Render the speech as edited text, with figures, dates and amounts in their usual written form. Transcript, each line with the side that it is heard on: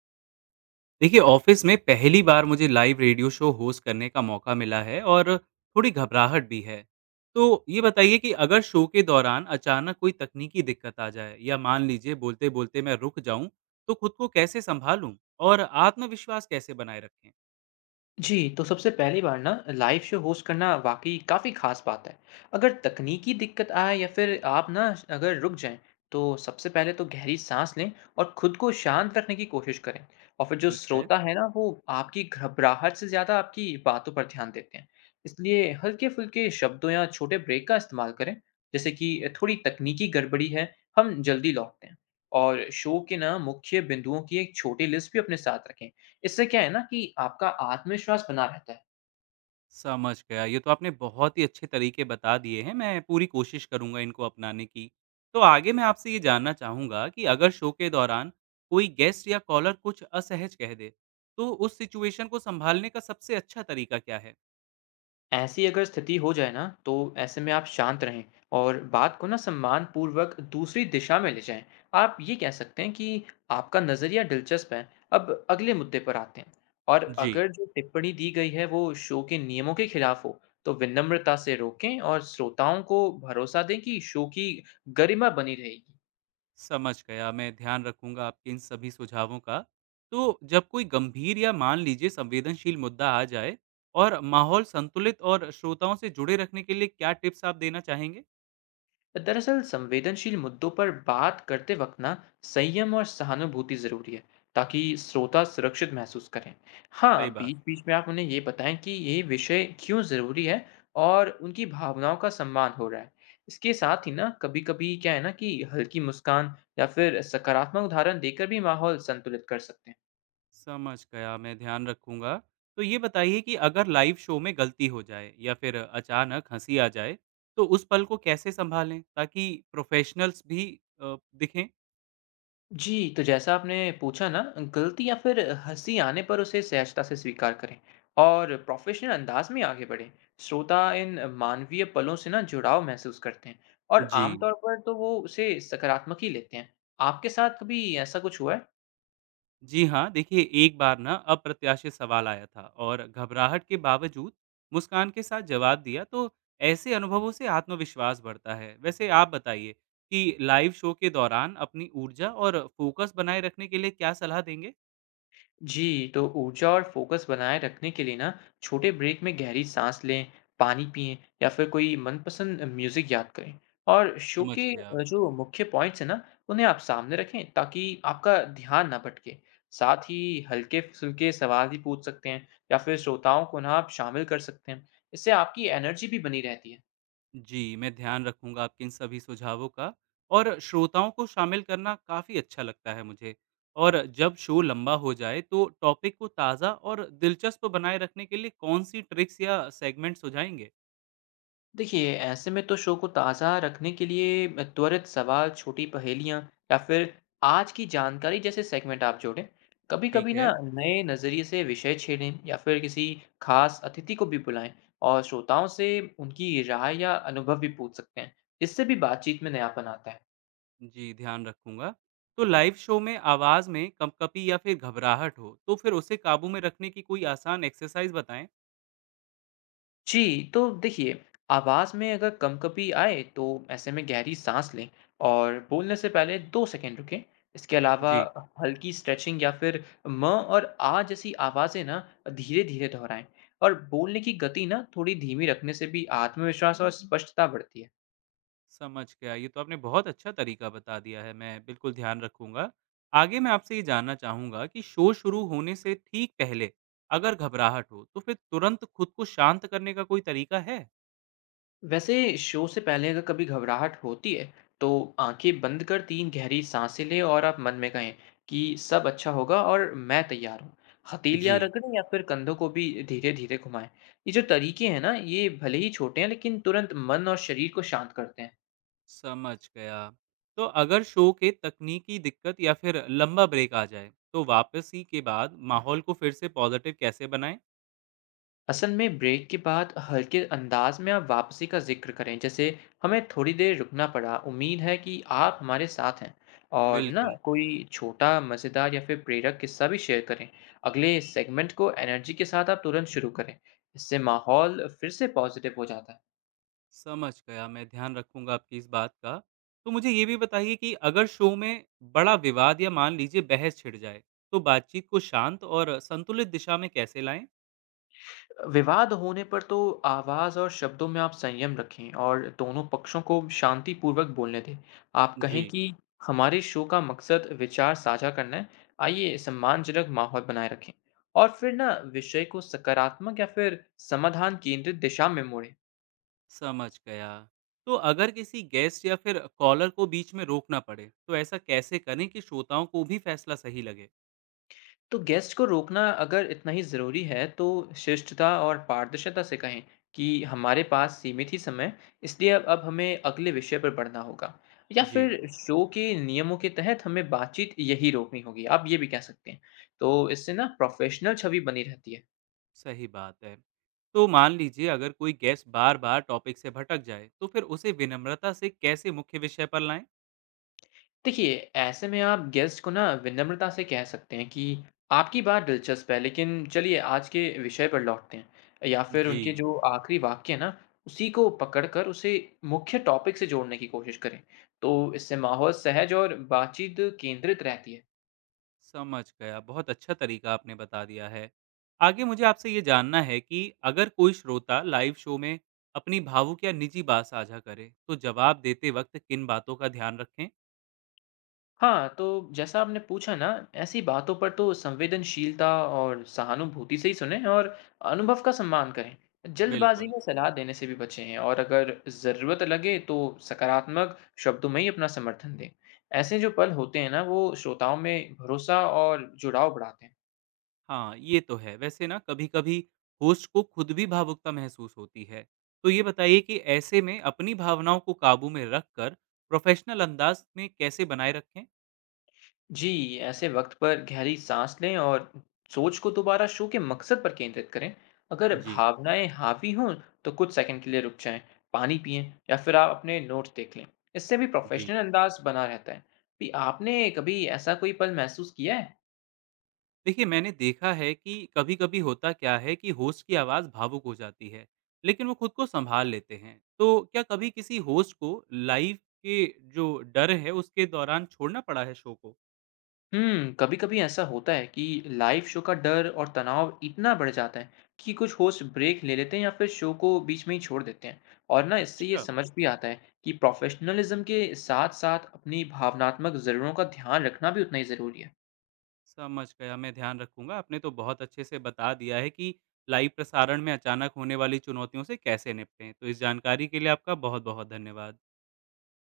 right: देखिए ऑफिस में पहली बार मुझे लाइव रेडियो शो होस्ट करने का मौका मिला है और थोड़ी घबराहट भी है। तो ये बताइए कि अगर शो के दौरान अचानक कोई तकनीकी दिक्कत आ जाए या मान लीजिए बोलते बोलते मैं रुक जाऊं तो खुद को कैसे संभालूं और आत्मविश्वास कैसे बनाए रखें?
left: जी, तो सबसे पहली बार ना लाइव शो होस्ट करना वाक़ई काफ़ी ख़ास बात है। अगर तकनीकी दिक्कत आए या फिर आप ना अगर रुक जाएँ, तो सबसे पहले तो गहरी साँस लें और खुद को शांत रखने की कोशिश करें। और फिर जो
right: ठीक है।
left: श्रोता है ना, वो आपकी घबराहट से ज़्यादा आपकी बातों पर ध्यान देते हैं। इसलिए हल्के-फुल्के शब्दों या छोटे ब्रेक का इस्तेमाल करें, जैसे कि थोड़ी तकनीकी गड़बड़ी है, हम जल्दी लौटते हैं। और शो के ना मुख्य बिंदुओं की एक छोटी लिस्ट भी अपने साथ रखें, इससे क्या है ना कि आपका आत्मविश्वास बना रहता है।
right: समझ गया। ये तो आपने बहुत ही अच्छे तरीके बता दिए हैं, मैं पूरी कोशिश करूँगा इनको अपनाने की। तो आगे मैं आपसे ये जानना चाहूँगा कि अगर शो के दौरान कोई गेस्ट या कॉलर कुछ असहज कह दे, तो उस सिचुएशन को सँभालने का सबसे अच्छा तरीका क्या है?
left: ऐसी अगर स्थिति हो जाए ना, तो ऐसे में आप शांत रहें और बात को ना सम्मानपूर्वक दूसरी दिशा में ले जाएँ। आप ये कह सकते हैं कि आपका नज़रिया दिलचस्प है, अब अगले मुद्दे पर आते हैं। और
right: जी,
left: अगर जो टिप्पणी दी गई है वो शो के नियमों के खिलाफ हो, तो विनम्रता से रोकें और श्रोताओं को भरोसा दें कि शो की गरिमा बनी रहेगी।
right: समझ गया। मैं ध्यान रखूँगा आपके इन सभी सुझावों का। तो जब कोई गंभीर या मान लीजिए संवेदनशील मुद्दा आ जाए और माहौल संतुलित और श्रोताओं से जुड़े रखने के लिए क्या टिप्स आप देना चाहेंगे?
left: दरअसल संवेदनशील मुद्दों पर बात करते वक्त ना संयम और सहानुभूति जरूरी है ताकि श्रोता सुरक्षित महसूस करें। हाँ,
right: सही बात।
left: बीच बीच में आप उन्हें ये बताएं कि ये विषय क्यों जरूरी है और उनकी भावनाओं का सम्मान हो रहा है। इसके साथ ही ना कभी कभी क्या है ना कि हल्की मुस्कान या फिर सकारात्मक उदाहरण देकर भी माहौल संतुलित कर सकते हैं।
right: समझ गया, मैं ध्यान रखूँगा। तो ये बताइए कि अगर लाइव शो में गलती हो जाए या फिर अचानक हँसी आ जाए, तो उस पल को कैसे सँभालें ताकि प्रोफ़ेशनल्स भी दिखें?
left: जी, तो जैसा आपने पूछा ना, गलती या फिर हँसी आने पर उसे सहजता से स्वीकार करें और प्रोफ़ेशनल अंदाज में आगे बढ़ें। श्रोता इन मानवीय पलों से ना जुड़ाव महसूस करते हैं और
right: जी।
left: आमतौर पर तो वो उसे सकारात्मक ही लेते हैं। आपके साथ कभी ऐसा कुछ हुआ है?
right: जी हाँ, देखिए एक बार ना अप्रत्याशित सवाल आया था और घबराहट के बावजूद मुस्कान के साथ जवाब दिया, तो ऐसे अनुभवों से आत्मविश्वास बढ़ता है। वैसे आप बताइए कि लाइव शो के दौरान अपनी ऊर्जा और फ़ोकस बनाए रखने के लिए क्या सलाह देंगे?
left: जी, तो ऊर्जा और फोकस बनाए रखने के लिए ना छोटे ब्रेक में गहरी सांस लें, पानी पिएं या फिर कोई मनपसंद म्यूजिक याद करें। और शो
right: समझ
left: के
right: गया।
left: जो मुख्य पॉइंट्स हैं ना, उन्हें आप सामने रखें ताकि आपका ध्यान ना भटके। साथ ही हल्के फुल्के सवाल भी पूछ सकते हैं या फिर श्रोताओं को ना आप शामिल कर सकते हैं। इससे आपकी एनर्जी भी बनी रहती है।
right: जी, मैं ध्यान रखूँगा आपके इन सभी सुझावों का और श्रोताओं को शामिल करना काफ़ी अच्छा लगता है मुझे। और जब शो लंबा हो जाए तो टॉपिक को ताज़ा और दिलचस्प बनाए रखने के लिए कौन-सी ट्रिक्स या सेगमेंट सुझाएँगे?
left: देखिए, ऐसे में तो शो को ताज़ा रखने के लिए त्वरित सवाल, छोटी पहेलियाँ या फिर आज की जानकारी जैसे सेगमेंट आप जोड़ें। कभी कभी
right: ठीक
left: ना
right: है,
left: नए नज़रिए से विषय छेड़ें या फिर किसी खास अतिथि को भी बुलाएं और श्रोताओं से उनकी राय या अनुभव भी पूछ सकते हैं। इससे भी बातचीत में नयापन आता है।
right: जी ध्यान रखूँगा। तो लाइव शो में आवाज़ में कंपकपी या फिर घबराहट हो, तो फिर उसे काबू में रखने की कोई आसान एक्सरसाइज़ बताएँ?
left: जी, तो देखिए, आवाज़ में अगर कंपकपी आए, तो ऐसे में गहरी साँस लें और बोलने से पहले 2 सेकंड रुकें। इसके अलावा
right: जी।
left: हल्की स्ट्रेचिंग या फिर म और आ जैसी आवाज़ें ना धीरे-धीरे दोहराएँ, और बोलने की गति ना थोड़ी धीमी रखने से भी आत्मविश्वास और स्पष्टता बढ़ती है।
right: समझ गया। ये तो आपने बहुत अच्छा तरीका बता दिया है, मैं बिल्कुल ध्यान रखूँगा। आगे मैं आपसे ये जानना चाहूँगा कि शो शुरू होने से ठीक पहले अगर घबराहट हो, तो फिर तुरंत खुद को शांत करने का कोई तरीका है?
left: वैसे शो से पहले अगर कभी घबराहट होती है, तो आँखें बंद कर 3 गहरी सांसें लें और आप मन में कहें कि सब अच्छा होगा और मैं तैयार हूँ।
right: जी।
left: हथेलियाँ रगड़ें या फिर कंधों को भी धीरे-धीरे घुमाएँ। ये जो तरीके हैं ना, ये भले ही छोटे हैं लेकिन तुरंत मन और शरीर को शांत करते हैं।
right: समझ गया। तो अगर शो के तकनीकी दिक्कत या फिर लंबा ब्रेक आ जाए, तो वापसी के बाद माहौल को फिर से पॉज़िटिव कैसे बनाएँ?
left: असल में ब्रेक के बाद हल्के अंदाज में आप वापसी का जिक्र करें, जैसे हमें थोड़ी देर रुकना पड़ा, उम्मीद है कि आप हमारे साथ हैं। और ना
right: बिल्कुल।
left: कोई छोटा मज़ेदार या फिर प्रेरक किस्सा भी शेयर करें। अगले सेगमेंट को एनर्जी के साथ आप तुरंत शुरू करें। इससे माहौल फिर से पॉजिटिव हो जाता है।
right: समझ गया, मैं ध्यान रखूँगा आपकी इस बात का। तो मुझे ये भी बताइए कि अगर शो में बड़ा विवाद या मान लीजिए बहस छिड़ जाए, तो बातचीत को शांत और संतुलित दिशा में कैसे लाएँ?
left: विवाद होने पर तो आवाज़ और शब्दों में आप संयम रखें और दोनों पक्षों को शांतिपूर्वक बोलने दें। आप कहें
right: जी।
left: कि हमारे शो का मकसद विचार साझा करना है, आइए सम्मानजनक माहौल बनाए रखें, और फिर ना विषय को सकारात्मक या फिर समाधान केंद्रित दिशा में मोड़ें।
right: समझ गया। तो अगर किसी गेस्ट या फिर कॉलर को बीच में रोकना पड़े, तो ऐसा कैसे करें कि श्रोताओं को भी फैसला सही लगे?
left: तो गेस्ट को रोकना अगर इतना ही ज़रूरी है, तो शिष्टता और पारदर्शिता से कहें कि हमारे पास सीमित ही समय है, इसलिए अब हमें अगले विषय पर बढ़ना होगा। या
right: जी।
left: फिर शो के नियमों के तहत हमें बातचीत यहीं रोकनी होगी, आप ये भी कह सकते हैं। तो इससे ना प्रोफ़ेशनल छवि बनी रहती है।
right: सही बात है। तो मान लीजिए अगर कोई गेस्ट बार-बार टॉपिक से भटक जाए, तो फिर उसे विनम्रता से कैसे मुख्य विषय पर लाएँ?
left: देखिए, ऐसे में आप गेस्ट को ना विनम्रता से कह सकते हैं कि आपकी बात दिलचस्प है, लेकिन चलिए आज के विषय पर लौटते हैं, या फिर
right: जी।
left: उनके जो आखिरी वाक्य है ना, उसी को पकड़कर उसे मुख्य टॉपिक से जोड़ने की कोशिश करें। तो इससे माहौल सहज और बातचीत केंद्रित रहती है।
right: समझ गया। बहुत अच्छा तरीका आपने बता दिया है। आगे मुझे आपसे ये जानना है कि अगर कोई श्रोता लाइव शो में अपनी भावुक या निजी बात साझा करे, तो जवाब देते वक्त किन बातों का ध्यान रखें?
left: हाँ, तो जैसा आपने पूछा ना, ऐसी बातों पर तो संवेदनशीलता और सहानुभूति से ही सुनें और अनुभव का सम्मान करें। जल्दबाजी
right: बिल्कुल
left: में सलाह देने से भी बचें, और अगर ज़रूरत लगे तो सकारात्मक शब्दों में ही अपना समर्थन दें। ऐसे जो पल होते हैं ना, वो श्रोताओं में भरोसा और जुड़ाव बढ़ाते हैं।
right: हाँ, ये तो है। वैसे ना कभी-कभी होस्ट को खुद भी भावुकता महसूस होती है। तो ये बताइए कि ऐसे में अपनी भावनाओं को काबू में रखकर प्रोफेशनल अंदाज में कैसे बनाए रखें?
left: जी, ऐसे वक्त पर गहरी साँस लें और सोच को दोबारा शो के मकसद पर केंद्रित करें। अगर
right: जी।
left: भावनाएँ हावी हों, तो कुछ सेकंड के लिए रुक जाएँ, पानी पिएँ या फिर आप अपने नोट्स देख लें। इससे भी प्रोफ़ेशनल
right: जी।
left: अंदाज़ बना रहता है। भी आपने कभी ऐसा कोई पल महसूस किया है?
right: देखिए मैंने देखा है कि कभी कभी होता क्या है कि होस्ट की आवाज़ भावुक हो जाती है लेकिन वो खुद को संभाल लेते हैं तो क्या कभी किसी होस्ट को लाइव के जो डर है उसके दौरान छोड़ना पड़ा है शो को?
left: हुँ, कभी-कभी ऐसा होता है कि लाइव शो का डर और तनाव इतना बढ़ जाता है कि कुछ होस्ट ब्रेक ले लेते हैं या फिर शो को बीच में ही छोड़ देते हैं। और ना इससे ये
right: अच्छा।
left: समझ भी आता है कि प्रोफेशनलिज्म के साथ-साथ अपनी भावनात्मक ज़रूरतों का ध्यान रखना भी उतना ही ज़रूरी है।
right: समझ गया। मैं ध्यान रखूंगा। आपने तो बहुत अच्छे से बता दिया है कि लाइव प्रसारण में अचानक होने वाली चुनौतियों से कैसे निपटें। तो इस जानकारी के लिए आपका बहुत बहुत धन्यवाद।